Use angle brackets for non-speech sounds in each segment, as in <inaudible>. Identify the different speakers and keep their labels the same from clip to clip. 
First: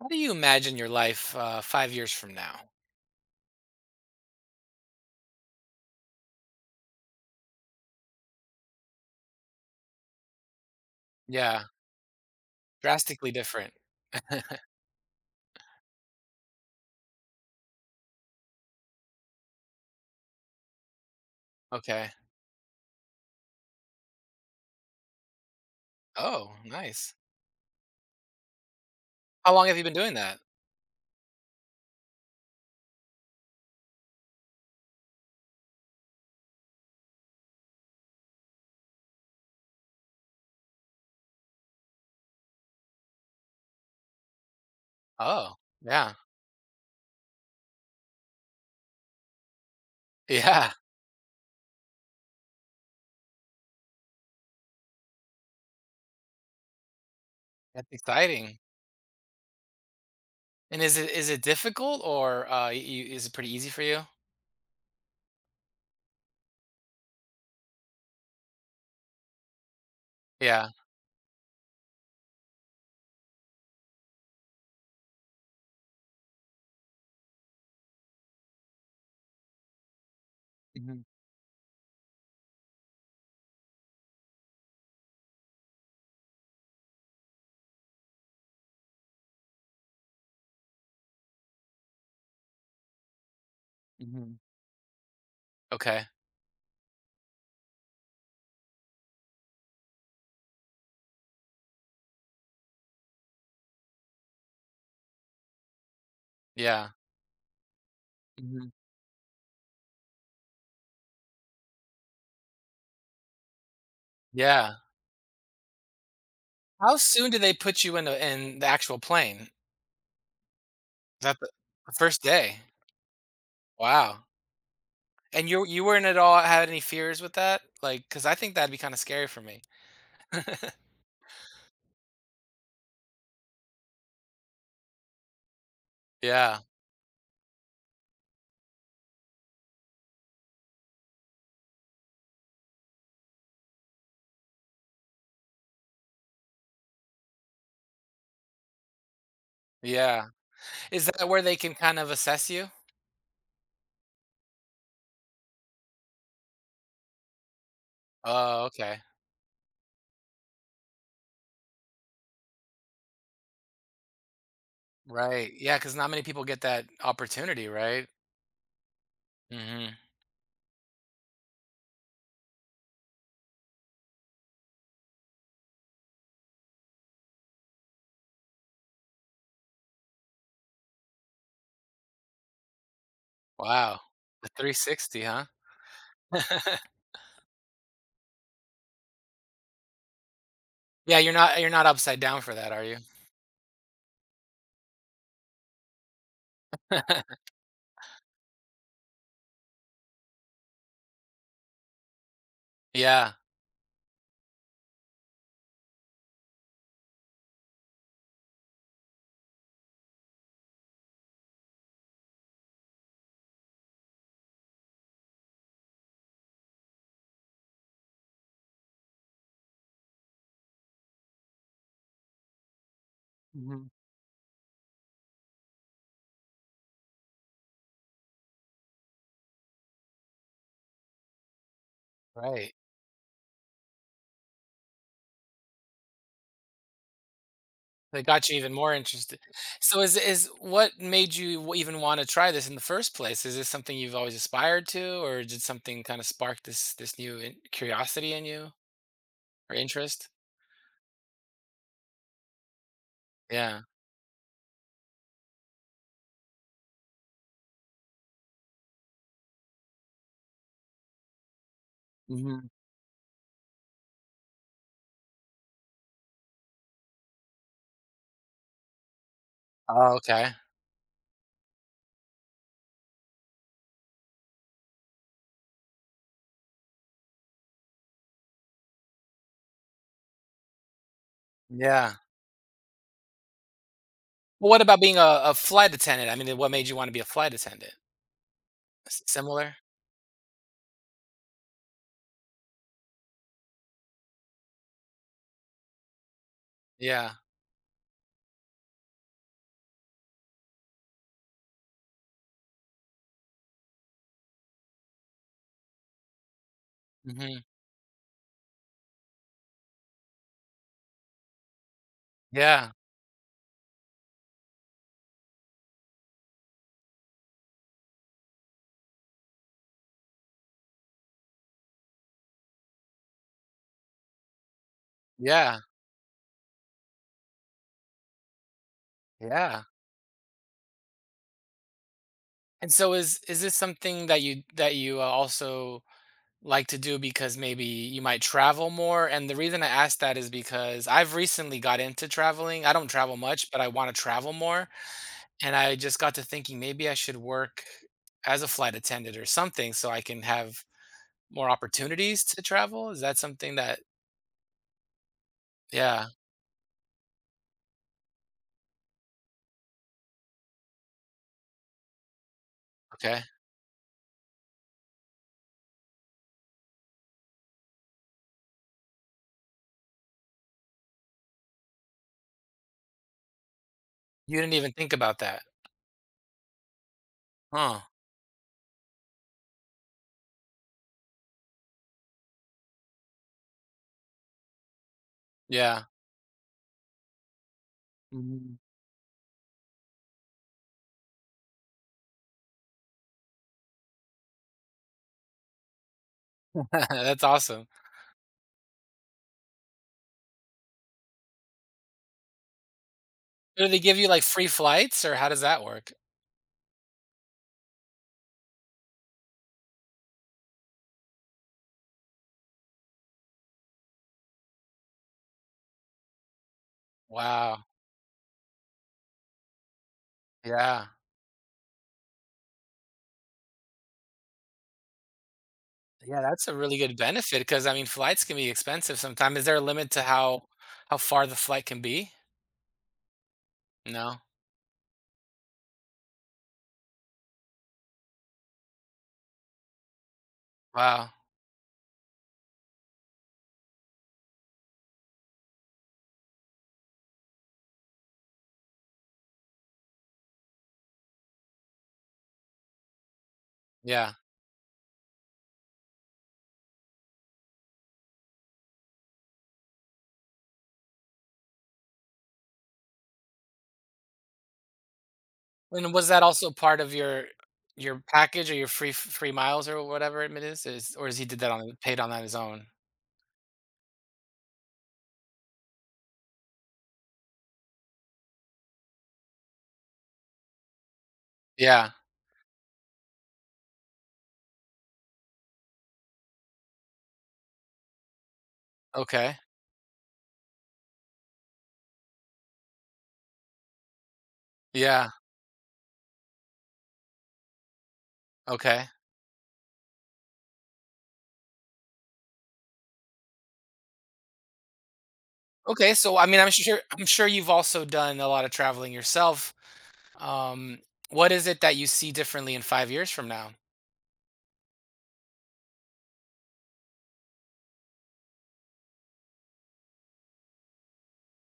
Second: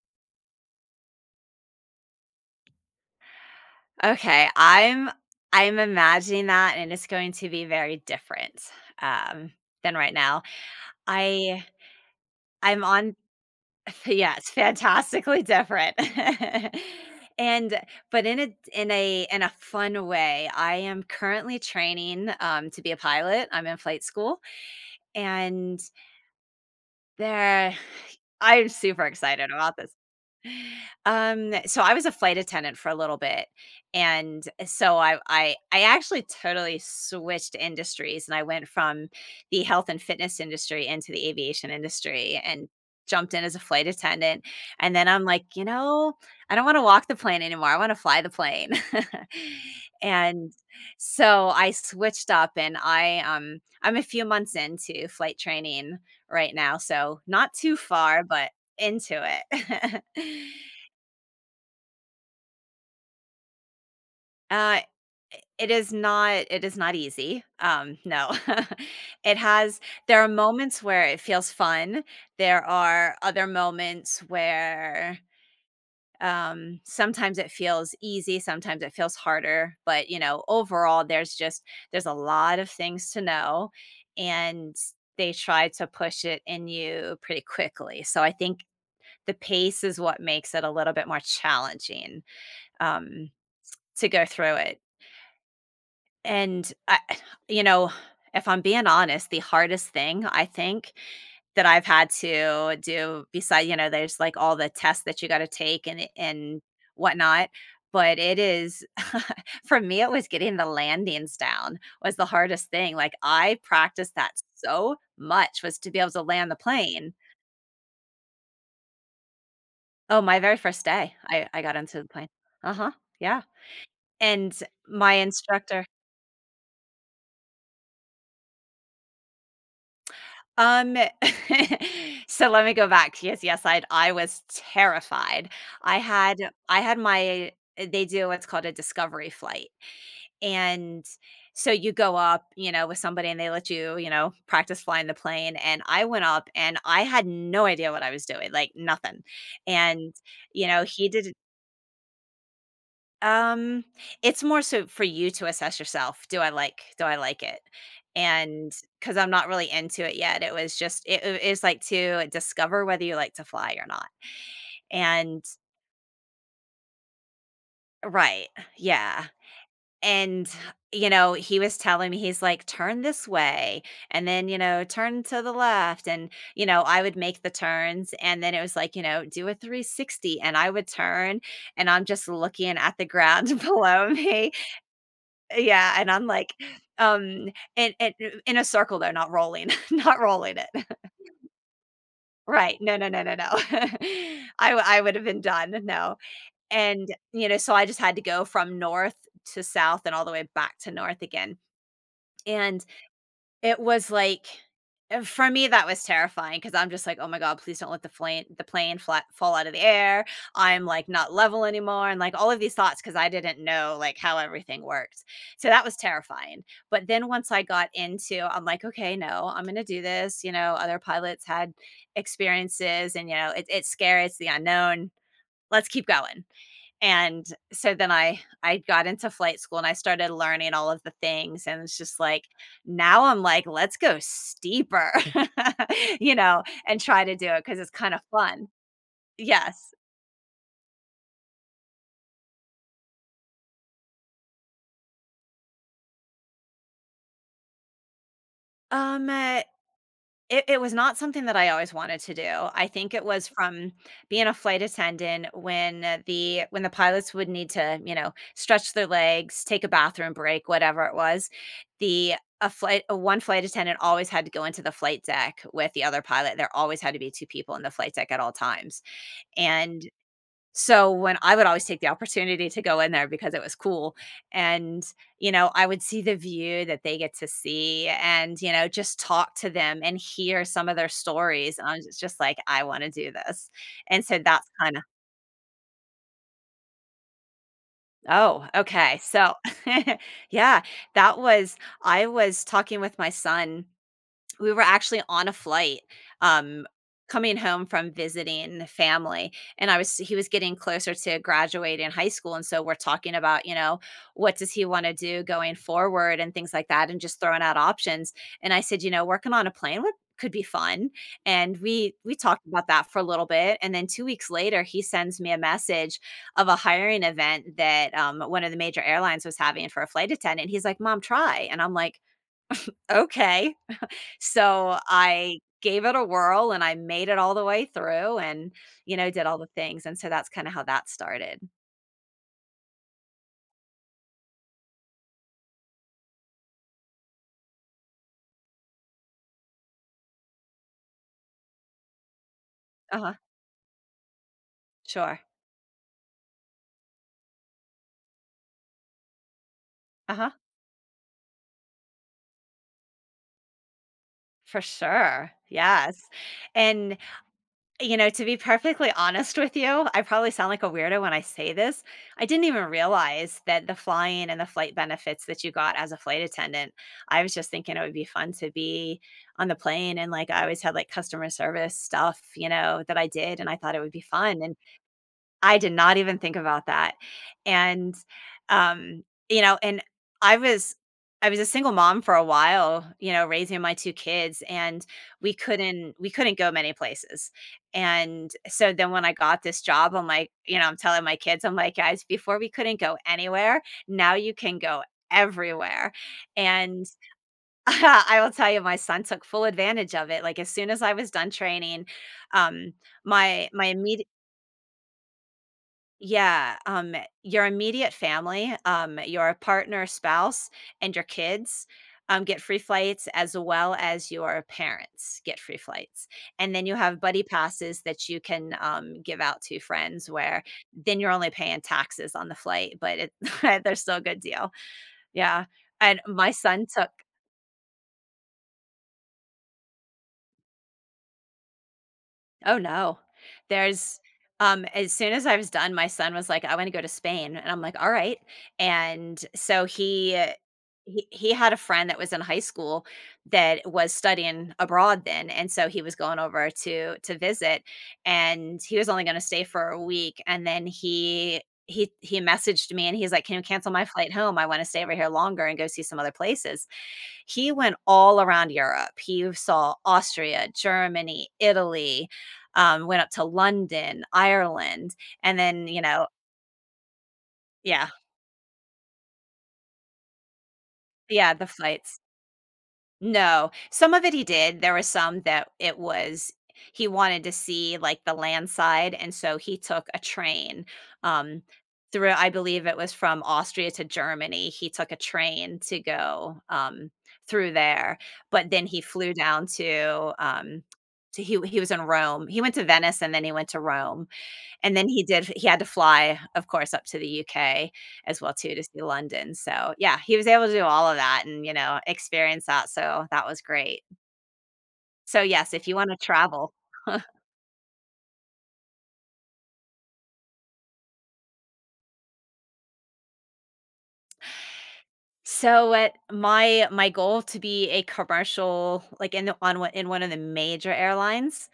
Speaker 1: How do you imagine your life 5 years from now?
Speaker 2: Okay, I'm imagining that and it's going to be very different, um, than right now.
Speaker 1: Yeah,
Speaker 2: I I'm on
Speaker 1: drastically different.
Speaker 2: <laughs> yeah, it's
Speaker 1: <laughs>
Speaker 2: fantastically different. <laughs> And But in a fun way, I am currently
Speaker 1: Okay.
Speaker 2: training, to be a pilot. I'm in flight school, and
Speaker 1: Oh, nice.
Speaker 2: there <sighs> I'm super excited
Speaker 1: How long
Speaker 2: about
Speaker 1: have you
Speaker 2: this.
Speaker 1: been doing that?
Speaker 2: So I was a flight attendant for a little bit, and so I actually totally switched industries, and I went from the health and fitness industry into the aviation industry, and jumped in as a flight attendant. And then I'm like,
Speaker 1: Oh, yeah,
Speaker 2: I don't want to walk the plane anymore. I want to fly the plane. <laughs>
Speaker 1: <laughs>
Speaker 2: And
Speaker 1: yeah.
Speaker 2: so I switched up, and I I'm a few months into flight training right now, so not too
Speaker 1: That's
Speaker 2: far, but
Speaker 1: exciting.
Speaker 2: into it. <laughs>
Speaker 1: And is it difficult or is it pretty easy for you?
Speaker 2: uh, it is not easy. No. <laughs> it has There are
Speaker 1: Yeah.
Speaker 2: moments where it feels fun. There are other moments where sometimes it feels easy, sometimes it feels harder, but you know,
Speaker 1: Hmm.
Speaker 2: overall there's a lot of things to know, and they try to push it in you pretty quickly. So I think the pace is what makes it a little bit more challenging. Um, To go
Speaker 1: Hmm.
Speaker 2: through it,
Speaker 1: Okay.
Speaker 2: and I <sighs> you know, if I'm being honest, the hardest thing I think that I've had to do, beside there's, like, all the tests that you gotta take and
Speaker 1: Yeah.
Speaker 2: whatnot, but it
Speaker 1: Hmm.
Speaker 2: is <laughs> for me, it was getting the landings down, was the hardest thing, like, I practiced that
Speaker 1: Yeah.
Speaker 2: so much, was to be able to land the
Speaker 1: How
Speaker 2: plane.
Speaker 1: soon do they put you in the actual plane?
Speaker 2: Oh, my very first day,
Speaker 1: Is that
Speaker 2: I got
Speaker 1: the
Speaker 2: into the
Speaker 1: first
Speaker 2: plane.
Speaker 1: day?
Speaker 2: Uh-huh, yeah,
Speaker 1: Wow.
Speaker 2: and my
Speaker 1: And you
Speaker 2: instructor
Speaker 1: weren't at all had any fears with that? Like, because I think that'd be kind of scary for me. <laughs>
Speaker 2: Um, <laughs> so let me go back. Yes, yes, I was terrified. I had
Speaker 1: Yeah.
Speaker 2: I had my they do what's called a discovery flight. And so you go up, you know, with somebody and they let you, you know, practice flying the plane. And I went up and I had no idea what I was doing, like nothing. And,
Speaker 1: Yeah.
Speaker 2: you know,
Speaker 1: Is
Speaker 2: he
Speaker 1: that
Speaker 2: did
Speaker 1: where they can kind of assess you?
Speaker 2: um, it's more so for you to assess yourself. Do I like it?
Speaker 1: Oh,
Speaker 2: And
Speaker 1: okay.
Speaker 2: because 'cause I'm not really into it yet, it was just it is like to discover whether you like to fly or not. And
Speaker 1: Right. Yeah, because not many people get that opportunity, right?
Speaker 2: right, yeah.
Speaker 1: Mhm.
Speaker 2: And, you know, he was telling me, he's like, "Turn this way, and then, you know, turn to the left." And, you know, I would make the turns, and then it was like, you know, "Do a 360," and I would turn, and I'm just looking at the ground <laughs>
Speaker 1: Wow.
Speaker 2: below
Speaker 1: The
Speaker 2: me.
Speaker 1: 360, huh?
Speaker 2: Yeah, and I'm
Speaker 1: <laughs>
Speaker 2: like, um, and in a circle though, not rolling, <laughs> not rolling it.
Speaker 1: Yeah, you're not upside down for that,
Speaker 2: Right.
Speaker 1: are you?
Speaker 2: No, no, no, no, no. <laughs> I would have been done. No. And,
Speaker 1: <laughs>
Speaker 2: you know, so I just had to go from north to south and all the way back to north again. And
Speaker 1: Yeah.
Speaker 2: it was like for me, that was terrifying because 'cause I'm just like, "Oh my god, please don't let the plane flat fall out of the air. I'm, like, not level anymore," and, like, all of these thoughts because I didn't know, like, how everything works. So that was terrifying. But then once I got into I'm like, "Okay, no, I'm gonna do this," you know, other pilots had experiences and, you know, "It's
Speaker 1: Mhm.
Speaker 2: scary, it's the unknown. Let's keep going." And so then I got into flight school and I started learning all of the things, and it's just like,
Speaker 1: Right.
Speaker 2: now I'm like, "Let's go steeper," <laughs> you know, and try to do it because it's kinda
Speaker 1: They got you
Speaker 2: fun.
Speaker 1: even more interested.
Speaker 2: Yes.
Speaker 1: So is what made you w even wanna try this in the first place? Is this something you've always aspired to, or did something kinda spark this new in curiosity in you
Speaker 2: Um, uh
Speaker 1: or interest?
Speaker 2: It was not something that I always wanted to do. I think it was
Speaker 1: Yeah.
Speaker 2: from being a flight attendant when the when the pilots would need to, you know, stretch their legs, take a bathroom break, whatever it was. The
Speaker 1: Mhm.
Speaker 2: a flight a one flight attendant always had to go into the flight deck with the other pilot. There always had to be two people in the flight deck at all times. And
Speaker 1: Oh, okay.
Speaker 2: so when I would always take the opportunity to go in there because it was cool, and, you know, I would see the view that they get to see and, you know, just talk to them and hear some of their stories, and I
Speaker 1: Yeah.
Speaker 2: was just like, "I wanna do this," and so that's
Speaker 1: Well, what about
Speaker 2: kinda
Speaker 1: being a flight attendant? I mean, what made you wanna be a flight attendant?
Speaker 2: Oh, okay,
Speaker 1: S
Speaker 2: so
Speaker 1: similar?
Speaker 2: <laughs> yeah, that was I was talking with my son. We were actually on a flight, um,
Speaker 1: Yeah.
Speaker 2: coming home from visiting the family, and I was he was getting closer to graduating high school, and so we're talking about, you know, what does he wanna do going forward and things like that, and just throwing
Speaker 1: Mhm.
Speaker 2: out options, and I said, "You know, working on a plane would could be fun," and we talked about
Speaker 1: Yeah.
Speaker 2: that for a little bit, and then 2 weeks later, he sends me a message of a hiring event that, one of the major airlines was having for a flight attendant, he's like, "Mom, try," and I'm like, "Okay." So I
Speaker 1: Yeah.
Speaker 2: gave it a whirl and I made it all the way through and, you know, did all the
Speaker 1: Yeah.
Speaker 2: things. And so that's kind of how that started.
Speaker 1: And so is this something that you also like to do because maybe you might travel more? And the reason I ask that is because I've recently got into traveling. I don't
Speaker 2: Uh-huh.
Speaker 1: travel much, but I wanna travel more,
Speaker 2: Sure.
Speaker 1: and I just got to thinking maybe I should work as a flight attendant or something so I can
Speaker 2: Uh-huh.
Speaker 1: have more opportunities to travel. Is that something that?
Speaker 2: For sure. Yes.
Speaker 1: Yeah,
Speaker 2: And, you know, to be perfectly <laughs> honest with you, I probably sound like a weirdo when I say this. I didn't even
Speaker 1: okay.
Speaker 2: realize that the flying and the flight benefits that you got as a flight attendant, I was just thinking it would be fun to be on the plane. And like, I always had like customer service stuff, you know, that I did. And I thought it would be
Speaker 1: You
Speaker 2: fun.
Speaker 1: didn't
Speaker 2: And
Speaker 1: even think about that.
Speaker 2: I did not even think about that,
Speaker 1: Huh.
Speaker 2: and, um, you know, and I was I was a single mom for a while, you know, raising my 2 kids, and
Speaker 1: Yeah.
Speaker 2: we couldn't go many places, and
Speaker 1: Mhm.
Speaker 2: so then when I got this job, I'm like you know, I'm telling my kids, I'm like, "Guys, before we couldn't go anywhere, now you can go everywhere," and
Speaker 1: <laughs> That's awesome.
Speaker 2: <laughs> I will tell you, my son took full advantage of it, like, as soon as I was done training, um, my
Speaker 1: So,
Speaker 2: my
Speaker 1: do they give
Speaker 2: immediate
Speaker 1: you, like, free flights, or how does that work?
Speaker 2: yeah, your immediate family, your partner, spouse, and your kids, get free flights, as well as your parents get free flights. And then you have buddy
Speaker 1: Wow.
Speaker 2: passes that you can, give out to friends where
Speaker 1: Yeah.
Speaker 2: then you're only paying taxes on the flight, but it <laughs> they're still a good deal. Yeah, and
Speaker 1: Yeah,
Speaker 2: my
Speaker 1: that's a
Speaker 2: son
Speaker 1: really
Speaker 2: took
Speaker 1: good benefit because I mean, flights can be expensive sometimes. Is there a limit to how far the flight can be?
Speaker 2: Oh, no. There's
Speaker 1: No?
Speaker 2: as soon as I was done, my son was like, "I wanna go to Spain," and I'm like, "All right," and so
Speaker 1: Wow.
Speaker 2: he had a friend that was in high school that was studying abroad then, and so he was going over to visit, and he was only gonna stay for a week, and then he messaged me and he's like, "Can you cancel my flight
Speaker 1: Yeah.
Speaker 2: home? I wanna stay over here longer and go see some other places." He went all around Europe. He saw Austria, Germany, Italy, went up to London, Ireland, and then, you
Speaker 1: And
Speaker 2: know
Speaker 1: was that also part of
Speaker 2: Yeah.
Speaker 1: your package or your free f free miles or whatever it is? Is or is he
Speaker 2: Yeah,
Speaker 1: did
Speaker 2: the
Speaker 1: that on paid
Speaker 2: flights.
Speaker 1: on that his own?
Speaker 2: No, some of it he did. There was some that it was he wanted to see, like, the land side, and so he took a train, um,
Speaker 1: Yeah.
Speaker 2: through I believe it was from Austria to Germany. He took a train to go, through there, but then he flew
Speaker 1: Okay.
Speaker 2: down to, he was in Rome. He went to Venice, and then he went to Rome. And then
Speaker 1: Yeah.
Speaker 2: he had to fly, of course, up to the UK as well too to see
Speaker 1: Okay.
Speaker 2: London, so, yeah, he was able to do all of that and, you know, experience that, so that was great. So, yes, if you
Speaker 1: Okay,
Speaker 2: wanna
Speaker 1: so I mean, I'm
Speaker 2: travel.
Speaker 1: sure I'm
Speaker 2: <laughs>
Speaker 1: sure you've also done a lot of traveling yourself. Um, what is it that you see differently in 5 years from now?
Speaker 2: So, what my goal to be a commercial, like, in one of the major airlines,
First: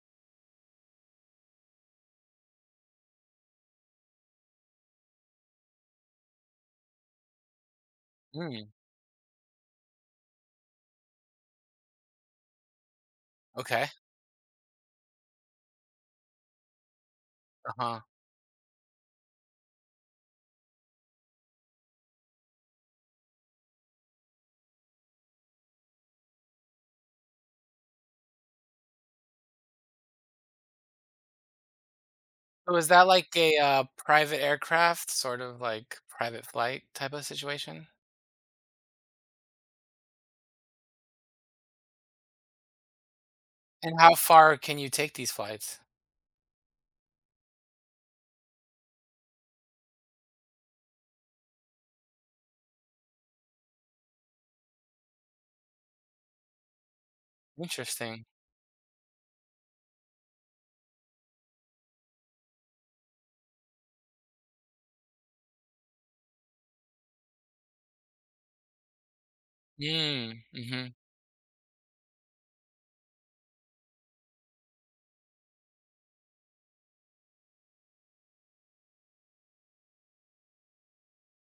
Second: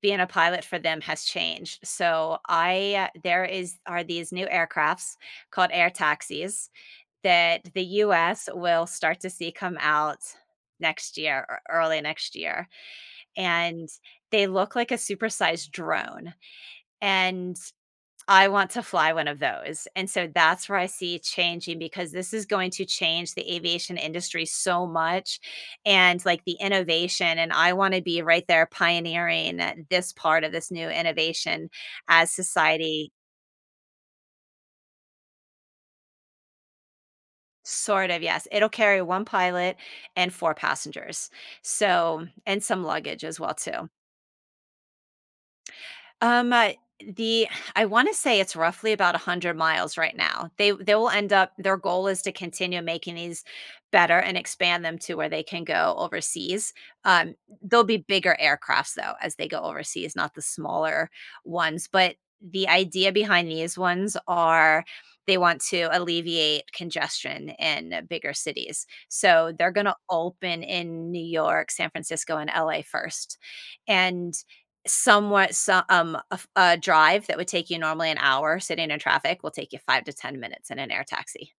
Speaker 2: being a pilot for them has changed. So, I there is are these new aircrafts called air taxis that the US
Speaker 1: Mm,
Speaker 2: will start to see come out next year or early next year,
Speaker 1: okay.
Speaker 2: and they look like a supersized drone, and
Speaker 1: Uh-huh.
Speaker 2: I want to fly one of those, and so that's where I see it changing because this is going to change the aviation industry so much and, like, the innovation, and I wanna be right there pioneering this part of this new innovation as
Speaker 1: So is that
Speaker 2: society
Speaker 1: like a private aircraft, sort of like private flight type of situation?
Speaker 2: Sort of, yes. It'll carry 1 pilot and 4 passengers, so and some luggage as well too.
Speaker 1: And how far can you take these flights?
Speaker 2: Um, uh, the I want to say it's roughly about 100 miles right now. They will end up their goal is to continue making these better and expand them to where they can go overseas. Um, There'll be
Speaker 1: Interesting.
Speaker 2: bigger aircrafts though as they go overseas, not the smaller ones, but the idea behind these ones are they want to alleviate congestion in bigger cities. So they're going to
Speaker 1: Mm, hmm,
Speaker 2: open
Speaker 1: mm-hmm.
Speaker 2: in New York, San Francisco, and LA first. And somewhat so a drive that would take you normally an hour sitting in traffic will take you 5 to 10 minutes in an air taxi.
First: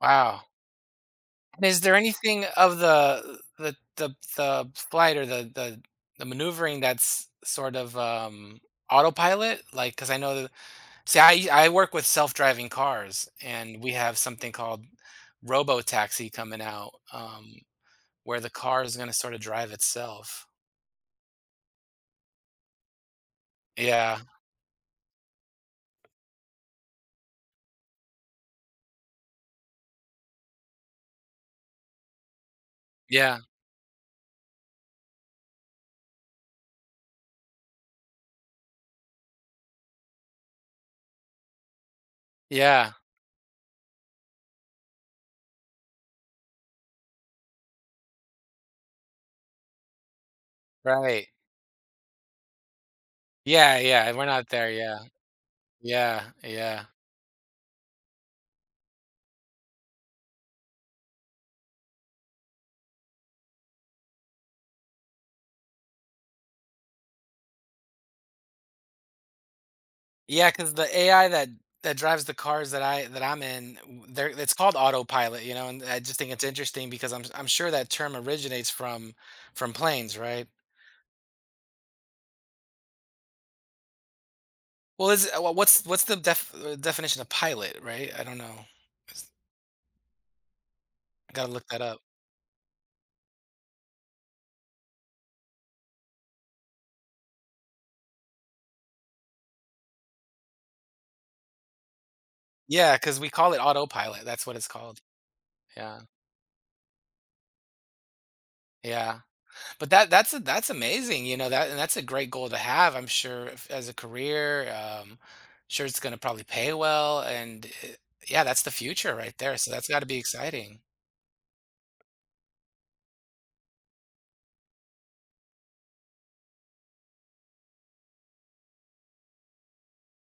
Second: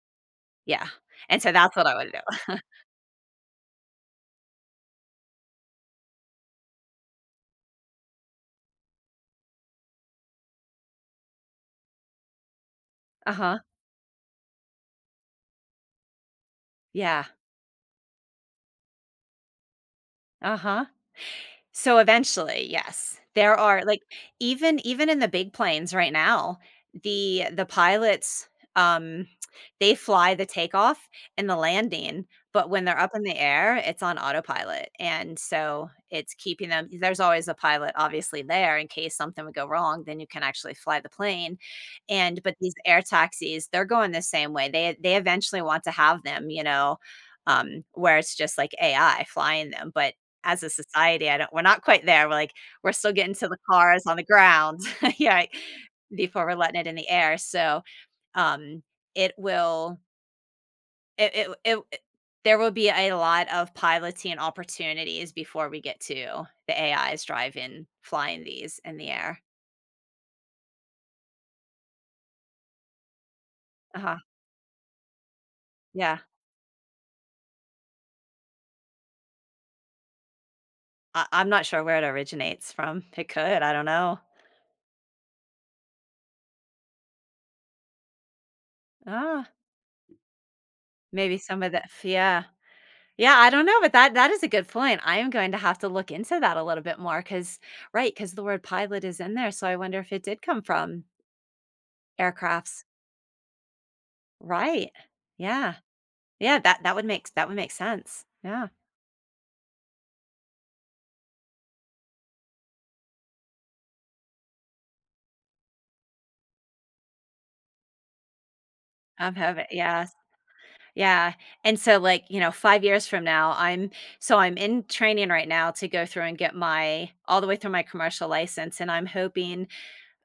Speaker 1: Wow.
Speaker 2: Yeah, and so
Speaker 1: And
Speaker 2: that's
Speaker 1: is
Speaker 2: what
Speaker 1: there
Speaker 2: I would do.
Speaker 1: anything
Speaker 2: <laughs>
Speaker 1: of the flight or the maneuvering that's sort of autopilot? Like, because I know that, see, I work with self-driving cars,
Speaker 2: Uh-huh.
Speaker 1: and we have something called Robo Taxi coming out,
Speaker 2: Yeah.
Speaker 1: where the car is gonna sorta drive itself.
Speaker 2: Uh-huh. So eventually, yes. There are like
Speaker 1: Yeah.
Speaker 2: even in the big planes right now, the pilots, um, they fly the takeoff and the landing, but when they're up in the
Speaker 1: Yeah.
Speaker 2: air, it's on autopilot, and so it's keeping them there's always a pilot obviously there in case something would go wrong, then you can actually fly the plane, and but these
Speaker 1: Yeah.
Speaker 2: air taxis, they're going the same way. They eventually want to have them, you know, where it's just like AI flying them, but as a
Speaker 1: Right.
Speaker 2: society, I don't we're not quite there, we're, like, we're still getting to the
Speaker 1: Yeah,
Speaker 2: cars
Speaker 1: yeah,
Speaker 2: on
Speaker 1: we're
Speaker 2: the
Speaker 1: not there.
Speaker 2: ground,
Speaker 1: Yeah,
Speaker 2: <laughs> yeah, right,
Speaker 1: yeah,
Speaker 2: before we're letting
Speaker 1: yeah,
Speaker 2: it in the air, so, um, it will it it it it there will be a lot of piloting opportunities before we get to the AIs driving flying these in the air.
Speaker 1: yeah. Because the AI that drives the cars that I'm in, w
Speaker 2: Uh-huh,
Speaker 1: they're it's called autopilot, you know, and I just
Speaker 2: yeah.
Speaker 1: think it's interesting because I'm sure that term originates from planes, right?
Speaker 2: I'm not sure where it originates from. It could, I don't know.
Speaker 1: Well, is what's what's the definition of pilot, right? I don't know. It's,
Speaker 2: Ah,
Speaker 1: I
Speaker 2: maybe
Speaker 1: gotta
Speaker 2: some
Speaker 1: look
Speaker 2: of
Speaker 1: that
Speaker 2: the
Speaker 1: up.
Speaker 2: yeah. Yeah, I don't know, but that is a good point. I am going to have to look into that a little bit more because, right, because the word pilot is in there, so I wonder if it did come from aircrafts.
Speaker 1: Yeah, because we call it autopilot, that's what it's
Speaker 2: Right.
Speaker 1: called.
Speaker 2: Yeah.
Speaker 1: Yeah,
Speaker 2: Yeah, that would make sense. Yeah.
Speaker 1: yeah. But that that's a that's amazing, you know, that and that's a great goal to have, I'm sure, if as a career, sure it's gonna probably pay well, and, yeah, that's the future
Speaker 2: I'm
Speaker 1: right there,
Speaker 2: having
Speaker 1: so that's gotta
Speaker 2: yes.
Speaker 1: be exciting.
Speaker 2: Yeah. And so, like, you know, 5 years from now, I'm in training right now to go through and get my all the way through my commercial license, and I'm hoping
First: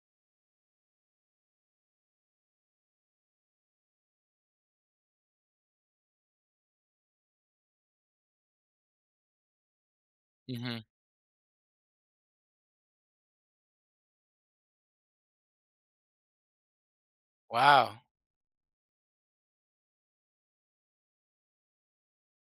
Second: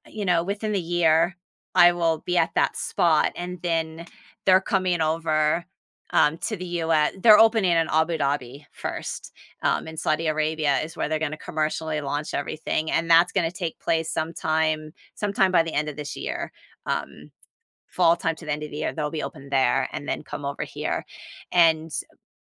Speaker 2: you know, within the year, I will be at that spot, and then they're coming over, to the US. They're opening in Abu Dhabi first. In Saudi Arabia
Speaker 1: Mhm.
Speaker 2: is where they're gonna commercially launch everything, and that's gonna take place sometime by the end of this year. Um
Speaker 1: Wow.
Speaker 2: Fall time to the end of the year, they'll be open there and then come over here, and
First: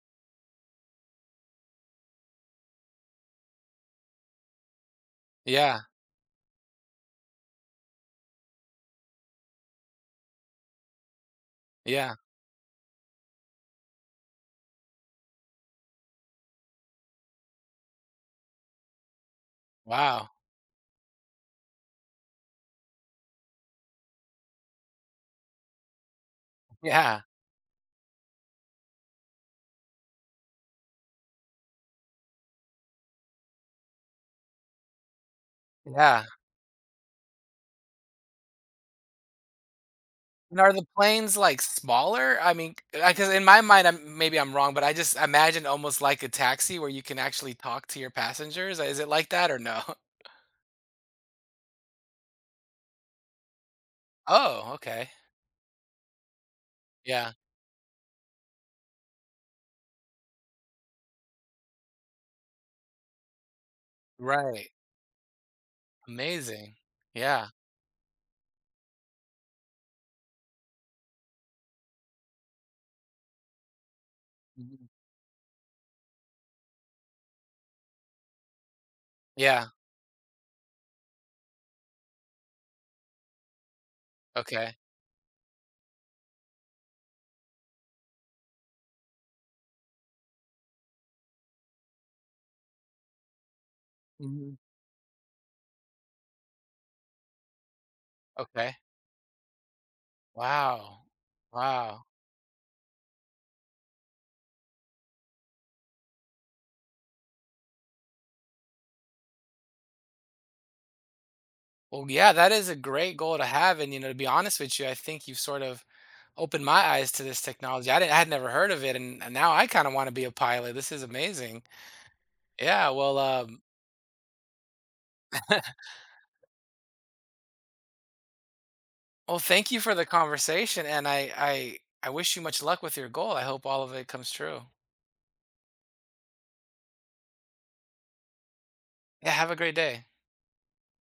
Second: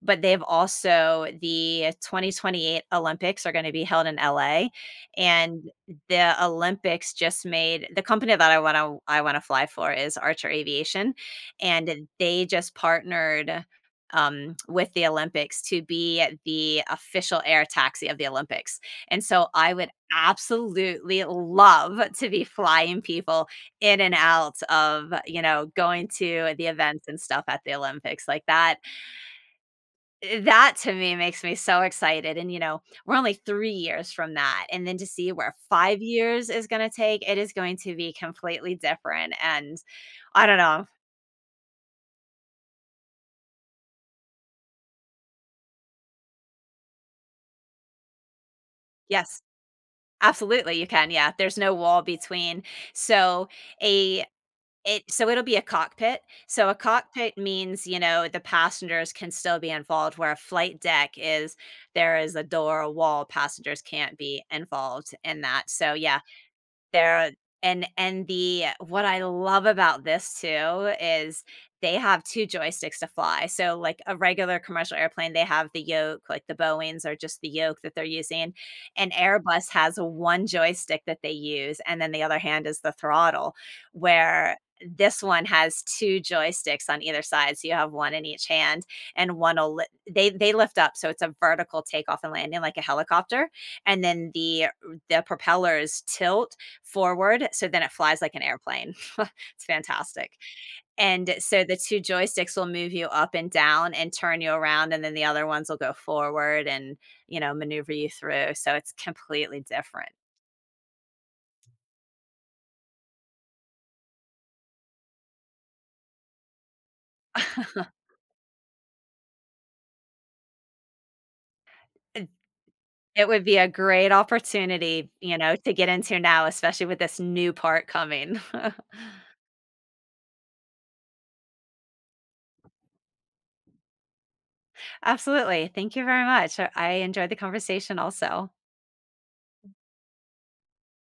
Speaker 2: but they've also the 2028 Olympics are gonna be held in LA, and
Speaker 1: Yeah,
Speaker 2: the Olympics just made the company that I wanna fly for is Archer Aviation, and
Speaker 1: yeah.
Speaker 2: they just partnered, with the Olympics to be the official air taxi of the Olympics, and so I would
Speaker 1: Wow.
Speaker 2: absolutely love to be flying people in and out of, you know, going to the events
Speaker 1: Yeah,
Speaker 2: and stuff at the Olympics, like, that that to me makes me so excited, and, you know, we're only 3 years from that, and then to see where 5
Speaker 1: yeah.
Speaker 2: years is gonna take, it is going to be completely different, and I
Speaker 1: And
Speaker 2: don't
Speaker 1: are the
Speaker 2: know.
Speaker 1: planes, like, smaller? I mean, because in my mind, I'm maybe I'm wrong, but I just imagine almost like a taxi where you can actually talk to your passengers. Is it like
Speaker 2: Yes,
Speaker 1: that or no? <laughs>
Speaker 2: absolutely, you can, yeah, there's no wall between. So, a
Speaker 1: Oh,
Speaker 2: it
Speaker 1: okay.
Speaker 2: so it'll be a cockpit. So a
Speaker 1: Yeah.
Speaker 2: cockpit means, you know, the passengers can still be involved, where a flight deck is there is a door, a wall, passengers can't be
Speaker 1: Right.
Speaker 2: involved in that. So, yeah,
Speaker 1: Amazing.
Speaker 2: they're
Speaker 1: Yeah.
Speaker 2: and the what I love about this too is they have 2 joysticks to fly. So, like, a regular
Speaker 1: Mhm.
Speaker 2: commercial airplane, they have the yoke, like, the Boeings are just the yoke that they're using, and
Speaker 1: Yeah.
Speaker 2: Airbus has 1 joystick that they use, and then the other hand is the throttle, where
Speaker 1: Okay.
Speaker 2: this one has 2 joysticks on either side, so you have 1 in each hand, and 1 will li they lift up, so it's a vertical takeoff and landing like a helicopter, and then
Speaker 1: Mhm.
Speaker 2: the propellers tilt forward, so then it flies like an
Speaker 1: Okay.
Speaker 2: airplane. <laughs> It's fantastic,
Speaker 1: Wow.
Speaker 2: and so the 2
Speaker 1: Wow.
Speaker 2: joysticks will move you up and down and turn you around, and then the other ones will go forward and, you know, maneuver you through, so it's completely different.
Speaker 1: Well, yeah, that is a great goal to have, and, you know, to be honest with you, I think you've sort of opened my eyes to this
Speaker 2: <laughs>
Speaker 1: technology. I didn't I had never heard of it, and now I kinda wanna be a pilot. This is amazing. Yeah, well,
Speaker 2: It would be a great opportunity, you know,
Speaker 1: <laughs>
Speaker 2: to get into now, especially with this new part coming. <laughs>
Speaker 1: well, thank you for the conversation, and I wish you much luck with your goal. I hope all of it comes true.
Speaker 2: Absolutely, thank you very much. I enjoyed the conversation also.
Speaker 1: Yeah, have a great day.